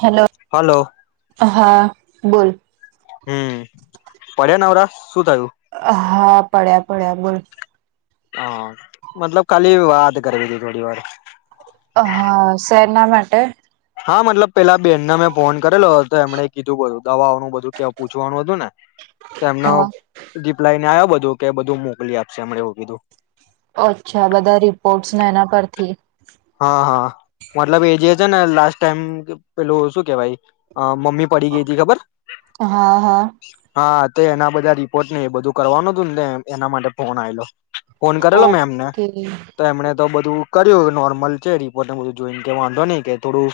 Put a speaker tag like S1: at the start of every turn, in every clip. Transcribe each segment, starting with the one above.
S1: Hello
S2: hello
S1: હા બોલ
S2: હમ પડ્યા નવરા શું થયું
S1: હા પડ્યા પડ્યા બોલ
S2: હા મતલબ ખાલી વાત કરવી હતી થોડી વાર
S1: હા શેરના માટે
S2: હા મતલબ પેલા બેનને મેં ફોન કરેલો હતો એમણે કીધું બું દવાઓ નનું બધું કે પૂછવાનું હતું ને એમનો
S1: હા
S2: જીપ લઈને આવ્યો બોલો ું કે બધું મોકલી આપશે અ એવું બીધું
S1: અચ્છા બધા રિપોર્ટ્સને એના પરથી
S2: હા હા મતલબ એ જે ને લાસ્ટ ટાઈમ પેલોું શું કેવાય મમ્મી પડી ગઈ હતી ખબર
S1: હા હા
S2: હા એના બધા રિપોર્ટ નને એ બધું કરવાનું હતું ને એના માટે ફોન આલો ફોન કરેલો મેં એમને
S1: ઓકે
S2: તો એમણે બધું કર્યું નોર્ મળ રિપોર્ટને બધું જોઈને કે વાંધો નહીિ કે થોડું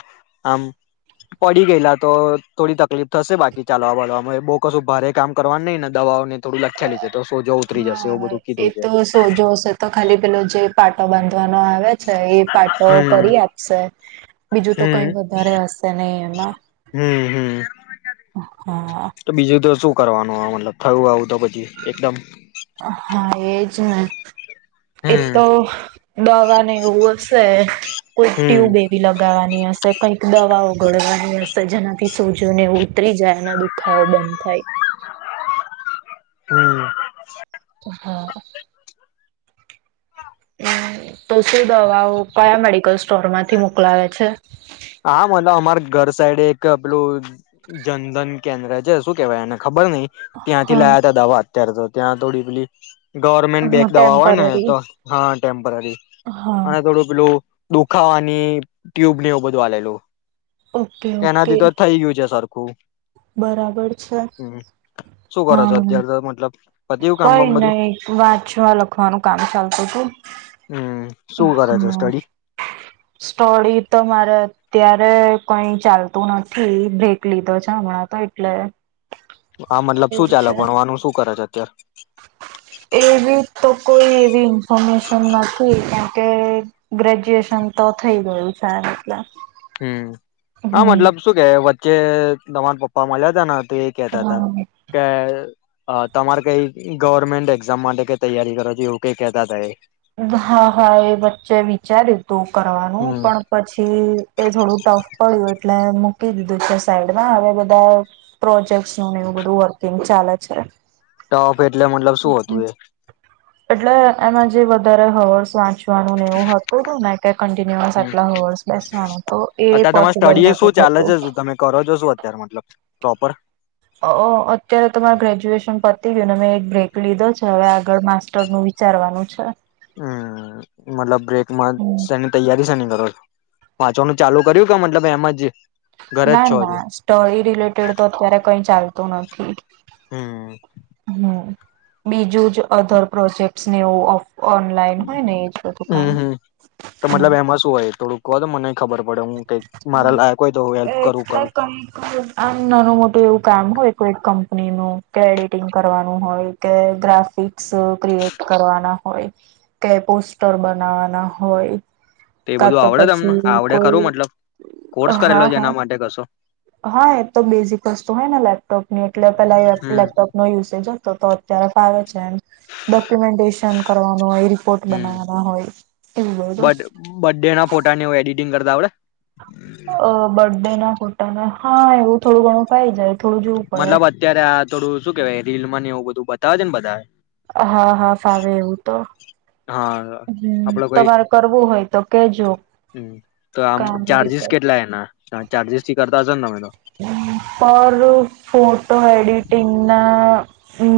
S2: આમ પડી ગયેલા તો થોડી તકલીફ થશે બાકી ચાલવા વાળવા બહુ કશું ભારે કામ કરવાનું નહીિ ને દવાઓને થોડું લખેલી છે તો સોજો ઉતરી જશે એવું
S1: હા
S2: બધું
S1: એ
S2: કીધું છે
S1: તો સોજો હશે તો ખાલી પેલો જે પા તો બંધ આવે છે એ પાટો
S2: હમ
S1: કરી આપશે બીજું તો
S2: હમ
S1: કઈ વધારે હશે નહ એમાં
S2: હમ હમ
S1: હા
S2: તો બીજું તો શું કરવાનું મતલબ થયું આવું તો પછી એકદમ
S1: જ એ
S2: હમ
S1: તો દવાને એવું હશે કોઈ
S2: હમ
S1: ટ્યુબ એવી લગાવાની હશે હ કઈક દવાઓ ઘડવાની હશે જેનાથી સોજો ને ઉતરી જાય એના દુખાવો બંધ થાય
S2: હમ
S1: હા હમ તો શું દવાઓ કયા મેડિકલ સ્ટોર માંથી મોકલાવે છે
S2: હા મતલ અમાર ઘર સાઈડે એક પેલું જનધન કેન્દ્ર છે શું કેવાય એને ખબર નહ ત્યાંથી
S1: હા
S2: લાયા હતા દવા અત્યારે તો ત્યાં થોડી પેલી ગવર્મેન્ટ
S1: હા
S2: બેક દવા હોય ને
S1: ટેમ્પરરી
S2: તો હા
S1: હા
S2: અને થોડું પેલોું દુખાવાની ટ્યુબ ની એવું બંધ જોવા લલું
S1: ઓકે ઓકે
S2: એનાથી તો થઈ ગયું છે સારું. કો
S1: બરાબર છે
S2: શું કરો છો
S1: હા
S2: અત્યારે તો મતલબ પત્યું કામ
S1: કઈ
S2: બામ બધું
S1: નહી વાંચવા લખવાનું કામ ચાલતું હતું
S2: હમ શું
S1: હ
S2: કરે છે સ્ટડી
S1: સ્ટોડી તો મારે અત્યારે કઈ ચાલતું નથી બ્રેક લીધો છે હમણાં તો એટલે
S2: આ મતલબ શું
S1: એવું છે.
S2: ચાલક ભણવા આનું શું કરે છે હત અર
S1: એવી તો કોઈ કે ગ્રેજ્યુએશન તો થઈ ગયું છે એટલે
S2: હમ હા
S1: હમ.
S2: મતલબ શું કે ચે તમાર પપ્પા મળ્યા હતા તો એ કેતા હતા કે અ તમારે કઈ ગવર્મેન્ટ એક્ઝામ માટે કઈ તૈયારી કરો છો એવું કઈ કેહેતા હતા એ
S1: હા હા એ વચ્ચે વિચાર્યું તો કરવાનું
S2: હમ
S1: પણ પછી એ થોડું ટફ પડ્યું એટલે મૂકી દીધું છે સાઈડમાં હવે બધા પ્રોજેક્ટ નું એવું બધું વર્કિંગ ચાલે છે.
S2: ટોપ એટલે મતલબ શું
S1: હમ
S2: હતું એ
S1: એટલે એમાં જે રહ હવ સાં ચ [unintelligible] નુંને એવું હતું હતું ને કન્ટિન્યુઅસ
S2: હમ
S1: આટલા હવર્સ બેસવાનું તો એ
S2: અત્યારે તમારે
S1: પોસિબલ
S2: સ્ટડી એ
S1: નતું
S2: શું ચાલે
S1: થતું.
S2: છે શું તમે કરો છો શું અત્યારે મતલબ પ્રોપર
S1: અત્યારે તમાર ગ્રેજ્યુએશન પતી ગયું મેં એક બ્રેક લીધો છે હવે આગળ માસ્ટરનું વિચારવાનું છે.
S2: હમ મતલબ બ્રેક માત્ર
S1: હમ.
S2: સૈની તૈયારી સૈની બ વાંચવાનું ચાલુ કર્યું કે મતલબ એમ જ ઘરે જ
S1: ના
S2: છો હજુ
S1: ના સ્ટડી રિલેટેડ તો અત્યારે કઈ ચાલ તો નથી ઠીક
S2: હમ
S1: હમ બીજું જ અધર પ્રોજેક્ટ ને એવું ઓફ
S2: હમ હમ તો મતલબ એમાં શું હોય થોડુંક કો તો મને ખબર પડે હું કઈક મારા
S1: હમમ
S2: લાયક હોય તો હું હેલ્પ કરું
S1: એટલે
S2: કરું
S1: આમ નાનું મોટું એવું કામ હોય કોઈ કંપ કંપની નું કે એડિટિંગ કરવાનું હોય કે ગ્રાફિક્સ ક્રિએટ કરવાના હોય કે પોસ્ટર બનાવાના હોય.
S2: એ
S1: કા
S2: બધું
S1: તો
S2: આવડે તમને
S1: પછી
S2: આવડે
S1: કોઈ
S2: ખરું મતલબ કોર્સ
S1: હા
S2: કરેલો છે
S1: હા
S2: એના માટે કશો
S1: હા એ તો બેઝિક વસ્તુ હોય ને લેપટોપની એટલે પેલા
S2: હમ
S1: લેપટોપ નો યુસેજ જ તો તો અત્યારે ફાવર ડોક્યુમેન્ટેશન કરવાનું હોય રિપોર્ટ
S2: હમ
S1: બનાવવાના હોય એવું બધું
S2: ફોટાની એવુ એડિટિંગ કરતા આવડે
S1: અ બર્ડેના હા એવું થોડું ઘણું થય જાય. થોડું જોવું પડે
S2: મતલબ અત્યારે આ થોડુ શું કેવાય રીલ માં ને એવું બધું બતાવે છે ને બધા
S1: હા હા ફાવે એવું તો
S2: હા
S1: હમ
S2: અઆપડે કોઈ
S1: તમારે કરવું હોય તો કેજો
S2: હમમ તો આમ
S1: કામની
S2: ચાજીસ
S1: રીતે
S2: કેટલા એના ચાર્જસ થી કરતા હસો ને તમે તો
S1: પર ફોટો એડિટિંગના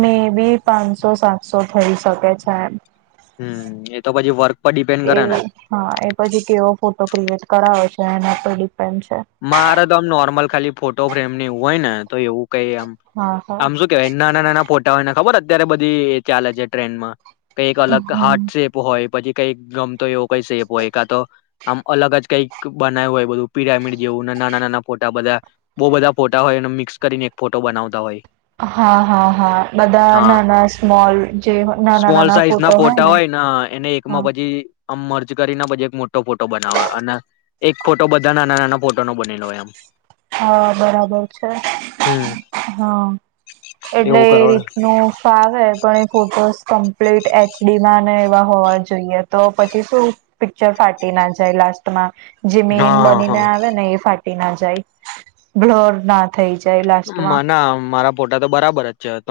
S1: મે બી પાંનસો સાતસો થઈ શકે છે એમ
S2: હમમ એ તો પછી વર્ક પર ડિપેન્ડ
S1: એ
S2: કરે ને
S1: હા એ પછી કેવો ફોટો ક્રિએટ કરાવે છે તેના પર ડીપ
S2: મારે તોમ નોર્મલ ખાલી ફોટો ફ્રેમ ને એવું હોય ને તો એવું કય આમ
S1: હા હા
S2: આમ શું કેવાય નાના નાના પો હોય ને ખબર અત્યારે બધી એ ચાલે છે ટ્રેન માં કઈક અલગ
S1: હમ
S2: હાર્ટ સેપ હોય પછી કઈ ગમતો એવો કય શેપ હોય કા તો આમ અલગ જ કંઈક બનાવ્યું હોય બધું પિરામિડ જેવુ નાના નાના ફોટા બધા બો બધા ફોટા હોય એને મિક્સ કરીને એક ફોટો બનાવતા હોય.
S1: હા હા હા બધા
S2: હા
S1: નાના સ્મોલ જે નાના
S2: સ્મોલ
S1: નાના
S2: સાઈઝ ના
S1: ફોટો
S2: ફોટા
S1: હોયને
S2: હોય ને એને એકમાં
S1: હા
S2: પછી આમ મર્જ કરીને પછી એક મોટો ફોટો બનાવે અને એક ફોટો બધા નાના નાના ફોટો ના બનેલો હોય એમ
S1: હા બરાબર છે.
S2: હમ
S1: હા એટલે
S2: એવું
S1: એ
S2: કરવા
S1: રીતનું ફાવે પણ એ ફોટોસ સટ [unintelligible] એચડીમાં ને એવા હોવા જોઈએ તો પછી શું પિક્ચર ફાટી ના જાય લાસ્ટમાં જે મેન
S2: હા
S1: બનીને
S2: હા
S1: આવે ને એ ફાટ ફાટી ના જાય. બ્લોોરનાથ
S2: મા ના મારા ફોટા તો બરાબર જ છે હ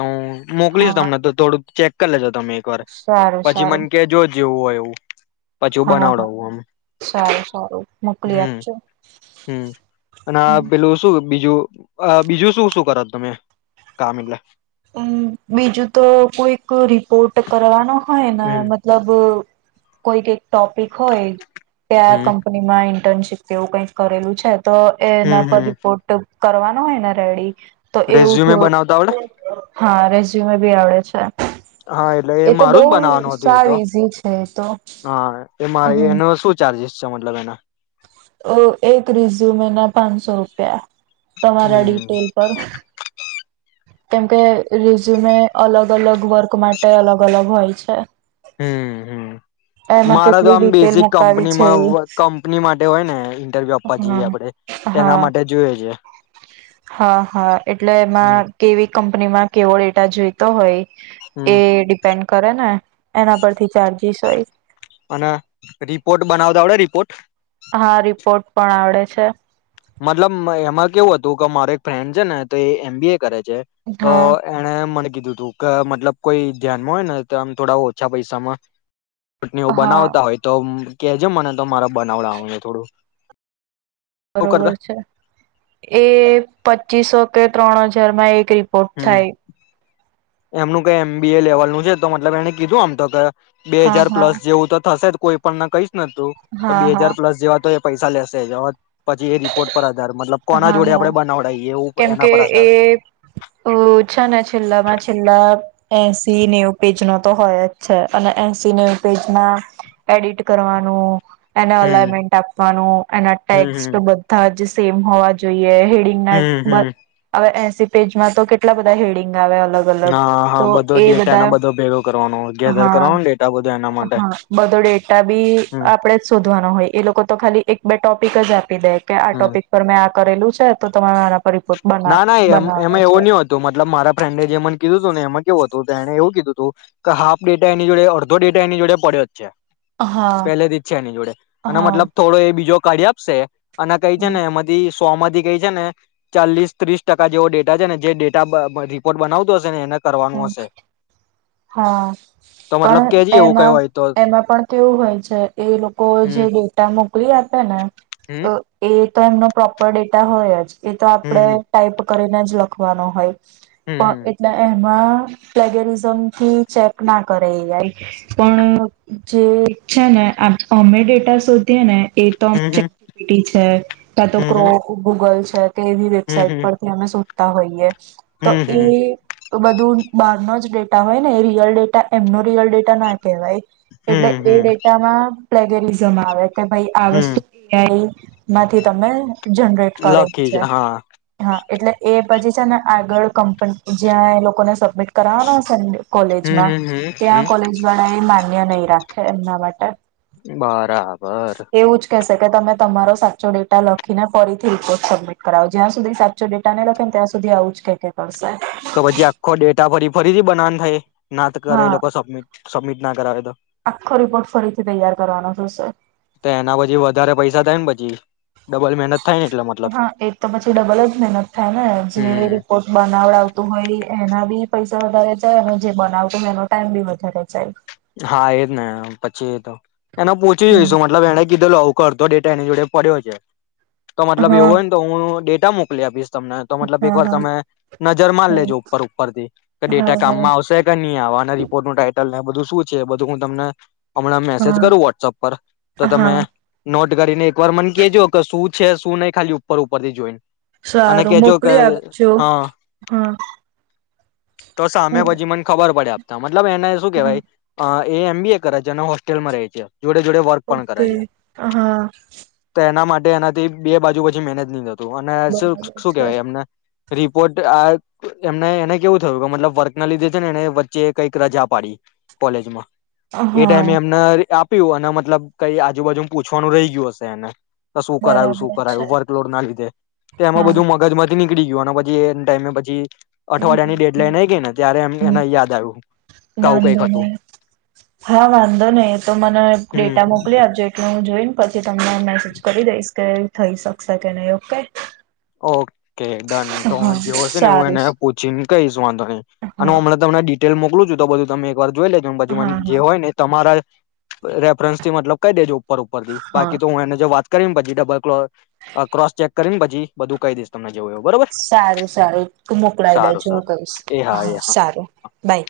S2: મોકલીશ
S1: હા
S2: તમને થોડું ચેક કા જ તમે એક વાર
S1: સારું
S2: પછી મને
S1: સારું
S2: કે જો જેવું હોય એવું, પછી હું
S1: હા હા
S2: બનાવડાવું આમ
S1: સારું સારું મોકલી
S2: હમ
S1: આપજો
S2: હમ અને આ પેલું શું બીજું બીજું શું શું કર તમે કામ એટલે
S1: હમ કોટ કરવાનું હાના
S2: હમ
S1: મતલબ કોઈ દ ટોપિક હોય કે આ
S2: હમ
S1: કંપનીમાં ર્નશીપ તેવું કંઈક કરેલું છે તો એ
S2: હમ
S1: એના પર
S2: હમ
S1: રિપોર્ટ કરવાનું હોયને રેડી તો એવું
S2: રેઝ્યુમે
S1: થોડું
S2: બનાવતા આવડે
S1: હા રેઝ્યુમે બી આવડે છે
S2: હા એટલે એ
S1: તો બહુ
S2: મારું જ બનાવાનું હતું એ
S1: સાવ
S2: તો
S1: ઈઝી છે એ તો
S2: હા એ મા
S1: હમ
S2: એનો શું ચાર્જસ સમજ લગના
S1: એક રિઝ્યુમ ના પાંચસો રૂપિયા તમારા
S2: હમ
S1: ડિટેલ પર કેમકે રિઝ્યુમે અલગ અલગ વર્ક માટે અલગ અલગ હોય છે
S2: હમ
S1: એમાં
S2: મારા તો
S1: કેટલી
S2: આમ
S1: ડિટેલ
S2: બેઝિક
S1: મુકાવી છે
S2: કંપનીમાં
S1: એ
S2: કંપની માટે હોય ને ઇન્ટરવ્યુ આપવા જઈએ
S1: હમ
S2: આપડે તેના
S1: હા
S2: માટે જોઈએ છે
S1: હા હા એટલે
S2: હમ
S1: એમાં કેવી કંપનીમાં કેવો ડેટા જોઈતો હોય એ
S2: હમ
S1: ડિપેન્ડ કરે ને એના પરથી ચાર્જીસ હોય,
S2: અને રિપોર્ટ બનાવતા વડે રિપોર્ટ
S1: હા રિપોર્ટ પણ આવડે અચ્છા
S2: મતલબ એમાં કેવું હતું કે મારે એક ફ્રેન્ડ છે ને તો એ એમ બી કરે છે તો
S1: હા
S2: એને મને કીધું તું કે મતલબ કોઈ ધ્યાનમાં હોય ને તો આમ થોડા ઓછા પૈસામાં ચૂટણી
S1: હા
S2: બનાવતા હોય તો કેજ મને તો મારા બનાવલા હોને થોડું. શું
S1: બરોબર
S2: કરતા
S1: છે, એ પચીસો કે ત્રણ હજાર માં એક રિપોર્ટ
S2: હમ
S1: થાય.
S2: એમનું કઈ એમ બી એ લેવલ નું છે તો મલબ એને કીધું આમ તો, કે બે
S1: હા
S2: હજાર
S1: હા
S2: પ્લસ જેવું તો થશે કોઈ પણ ના કઈ તું તો
S1: હા
S2: બે હજાર
S1: હા
S2: પ્લસ જેવા તો પૈસા લેશે પછી એ રિપોર્ટ પર મતલબ કોના
S1: હા
S2: જોડે
S1: હા
S2: આપડે બનાવડએ એવું એના પર આધાર છે.
S1: છે ને છેલ્લામાં છેલ્લા એસી નેવ પેજ નો તો હોય જ છે અને એસી નેવ પેજમાં એડિટ કરવાનું એને
S2: હમ
S1: અલાઈમેન્ટ આપવાનું એના ટેક્સ્ટ
S2: હમ હમ
S1: બધા જ સેમ હોવા જોઈએ. હેડિંગ
S2: હમ હમ
S1: હ પેજમાં તો કેટલા બધા હેડિંગ અલગ અલગ
S2: હા
S1: તો
S2: હા બધો
S1: એ
S2: ડેટા
S1: બધા
S2: ના બધો ભેગો કરવાનો ગેધર
S1: હા
S2: કરવાનો ડેટા બ
S1: હા બધો ડેટા બી
S2: હમ
S1: આપણેે જ શોધવાનો હોય એ લોકો તો ખાલી એક બે ટોપિક જાર દે કે આ
S2: હમ
S1: ટોપિક પર મેં આપ કરેલું છે તો તમામેરા
S2: ના ના એમ એમાં એવો નહ હતું મતલબ મારા ફ્રેન્ડે જેમને કીધું ને એમાં કેવું હતું એવું કીધું હાફ ડેટા એની જોડે અડધો ડેટા એની જોડે પડ્યો જ છે.
S1: હા
S2: પેલેથી જ છે એની જોડે, અને
S1: હા
S2: મતલબ થોડો એ બીજો કાઢી આપશે અને કઈ છે ને એમાંથી સોમથી કઈ છે ને ચાલીસ ત્રીસ ટકા જેવો ડેટા છે ને જે ડેટા રિપોર્ટ બનાવતો હશે ને એને કરવાનું હશે.
S1: હા,
S2: તો મતલબ
S1: પણ
S2: કેજ એવું કઈ
S1: એમાં
S2: હોય તો
S1: એમાં પણ કેવું હોય છે એ લોકો જે
S2: હમ
S1: ડેટા મોકલી આપે ને,
S2: હમ
S1: એ એ તો, એમનો પ્રોપર ડેટા હોય જ. એ તો
S2: હમ
S1: આપડે
S2: હમ
S1: ટાઈપ કરીને જ લખવાનો હોય.
S2: હમ
S1: પણ
S2: હમ
S1: એટલે એ માં પ્લેગેરિઝમ થી ચેક ના કરે, પણ જે છે ને અમે ડેટા શોધીએ ને એ
S2: હમ
S1: તોટી
S2: હમ
S1: છે કા તો
S2: હમ હમ
S1: ક્રોમ, ગુગલ [unintelligible] કેવી વેબસાઇટ
S2: હમ
S1: પરથી અમે શો તા હોઈએ તો
S2: હમ હમ
S1: એઈ બધું બહાર ન જ ડેટ ના હોય ને, એ રિયલ ડેટા એમનો રિયલ ડેટા ના કહેવાય. એટલે
S2: હમ
S1: એ
S2: હમ
S1: ડેટામાં પ્લેગરિઝમ આવે. કે ભાઈ, આ વસ્તુ
S2: હમ
S1: [inaudible] થઈ માંથી તમે! જનરેટ કરેલ
S2: લકી જ
S1: છે
S2: હા
S1: હા [unintelligible] એટલે એ પછી છે ને, આગળ કંપની જ્યાં એ લોકોને સબમિટ કરાવ
S2: હમ
S1: કોલેજમાં
S2: હમ હમ
S1: ત્યાં
S2: હમ
S1: કોલેજ વાળા એ માન્ય નહીં એમના માટે
S2: બરાબર
S1: એવું જ કહેશે તમે તમારો સાચો ડેટા લખીને ફરીથી રિપોર્ટ સબમિટ કરાવો. જ્યાં સુધી સાચો ડેટા નહી લખેને ત્યાં સુધી આવું જ કે કે કરશે
S2: જે આખો ડેટા ફરી ફરીથી બનાન થાય ના તે કરે
S1: હા
S2: એ લોકો સબમિટ સબમિટ ના કરાવે એ તો
S1: આખો રિપોર્ટ ફરીથી તૈયાર કરવાનો થશે
S2: એના પછી વધારે પૈસા થાય ને, પછી ડબલ મહેનત થાય ને એટલે મતલબ
S1: હા એ તો પછી ડબલ જ મહેનત થાય ને, જે
S2: હમ
S1: રિપોર્ટ બનાવડાવતું આવતું હોય એના બી પૈસા વધારે જાય, અને જે બનાવતો હોય એનો ટાઈમ બી વધારે જાય
S2: હા એજ ને પછી એ તો પૂછી
S1: હમ
S2: જોઈશું મતલબ એણે કીધેલો આવું કરતો, ડેટા એની જોડે પડ્યો છે તો મતલબ
S1: હા
S2: એવું હોય ને, તો હું ડેટ ક્યાં મોકલી આપીસ હા! તો મતલબ એક
S1: હા
S2: વાર
S1: હા
S2: તમે નજર માર
S1: હમ
S2: લેજો ઉપર ઉપર થી, કે
S1: હા
S2: ડેટા કામમાં
S1: હા
S2: આવશે કે ની આવવાના રિપોર્ટ નું ટાઈટલ પૂછે બધું હું તમને હમણાં મેસેજ કરું વોટ્સઅપ પર તો
S1: હા
S2: તમે
S1: હા
S2: નોટ કરી ને એક વાર મન કજો કે શું છે શું નહી ખાલી ઉપર ઉપર થી જોઈને અને
S1: સારું
S2: કેજો કે
S1: મોકલી આપજો
S2: હા
S1: હા
S2: તો સામે
S1: હું
S2: પછી મને ખબર પડે આપ તમામ મતલબ એને શું
S1: હા
S2: કેવાય એ એમ બી એ કરે છે ને હોસ્ટેલમાં રહે છે જોડે જોડે વર્ક પણ કરાય
S1: ઓકે
S2: છે,
S1: હા
S2: તો એના માટે એનાથી બે બાજુ પછી મેનેજ ની અને શ
S1: બરાબર
S2: શું
S1: છે
S2: કેવાય એમને રિપોર્ટ આ એમને એને કેવું થયું કે મતલબ વર્ક ના લીધે છે ને એને વચ્ચે કઈક રજા પાડી કોલેજમાં એ ટાઈમે
S1: હા
S2: એમના એવોને મતલબ કઈ આજુબાજુમ પૂછવાનું રહી ગયું હશે એને તો શું કરાયું શું
S1: બરાબર છે
S2: કરાયું વર્કલોડ ના લીધે તે એમાં
S1: હા
S2: બધું મગજ મજ નીકળી ગયો અને પછી એન્ડ ટાઈમે પછી
S1: હમ
S2: અઠવાડિયા ની ડેટ
S1: હમ
S2: લઈને આ ગઈ ને ત્યારે એમ
S1: હમ
S2: એને યાદ આવ્યું ક આવું
S1: વાંધો
S2: કઈ
S1: હા વાંધો નહીિ તો મને
S2: હમ
S1: ડેટા મોકલી આપજો એટલું હું જોઈને પછ તમમેને મેસેજ કરી દઈશ કે થઈ શકશે કે નહી ઓકે
S2: ઓકે કે ડન તો
S1: હા
S2: હ જેવો હશે ને એવું
S1: સારું
S2: એને પૂછી ને કઈશ વાંધો નહી અને
S1: હા
S2: હમણાં તમને લ મોકલું છું તો બધું તમે વાર જોઈ લેજો બાજુ
S1: હા
S2: જે
S1: હા
S2: હોય ને તમારા રેફરન્સ થી મતલબ કઈ દેજો ઉપર ઉપરી
S1: હા
S2: બાકી તોને જો વાત કરીમ ભાછજી ડબલ ક્ર ક્રોસ ચેક કરીમ ભાછી બધું કઈ દસત
S1: સારું સારું તું મોકલાય દે
S2: સારું
S1: જો
S2: સારું
S1: કશ
S2: એ
S1: હા
S2: એ
S1: સારું બાય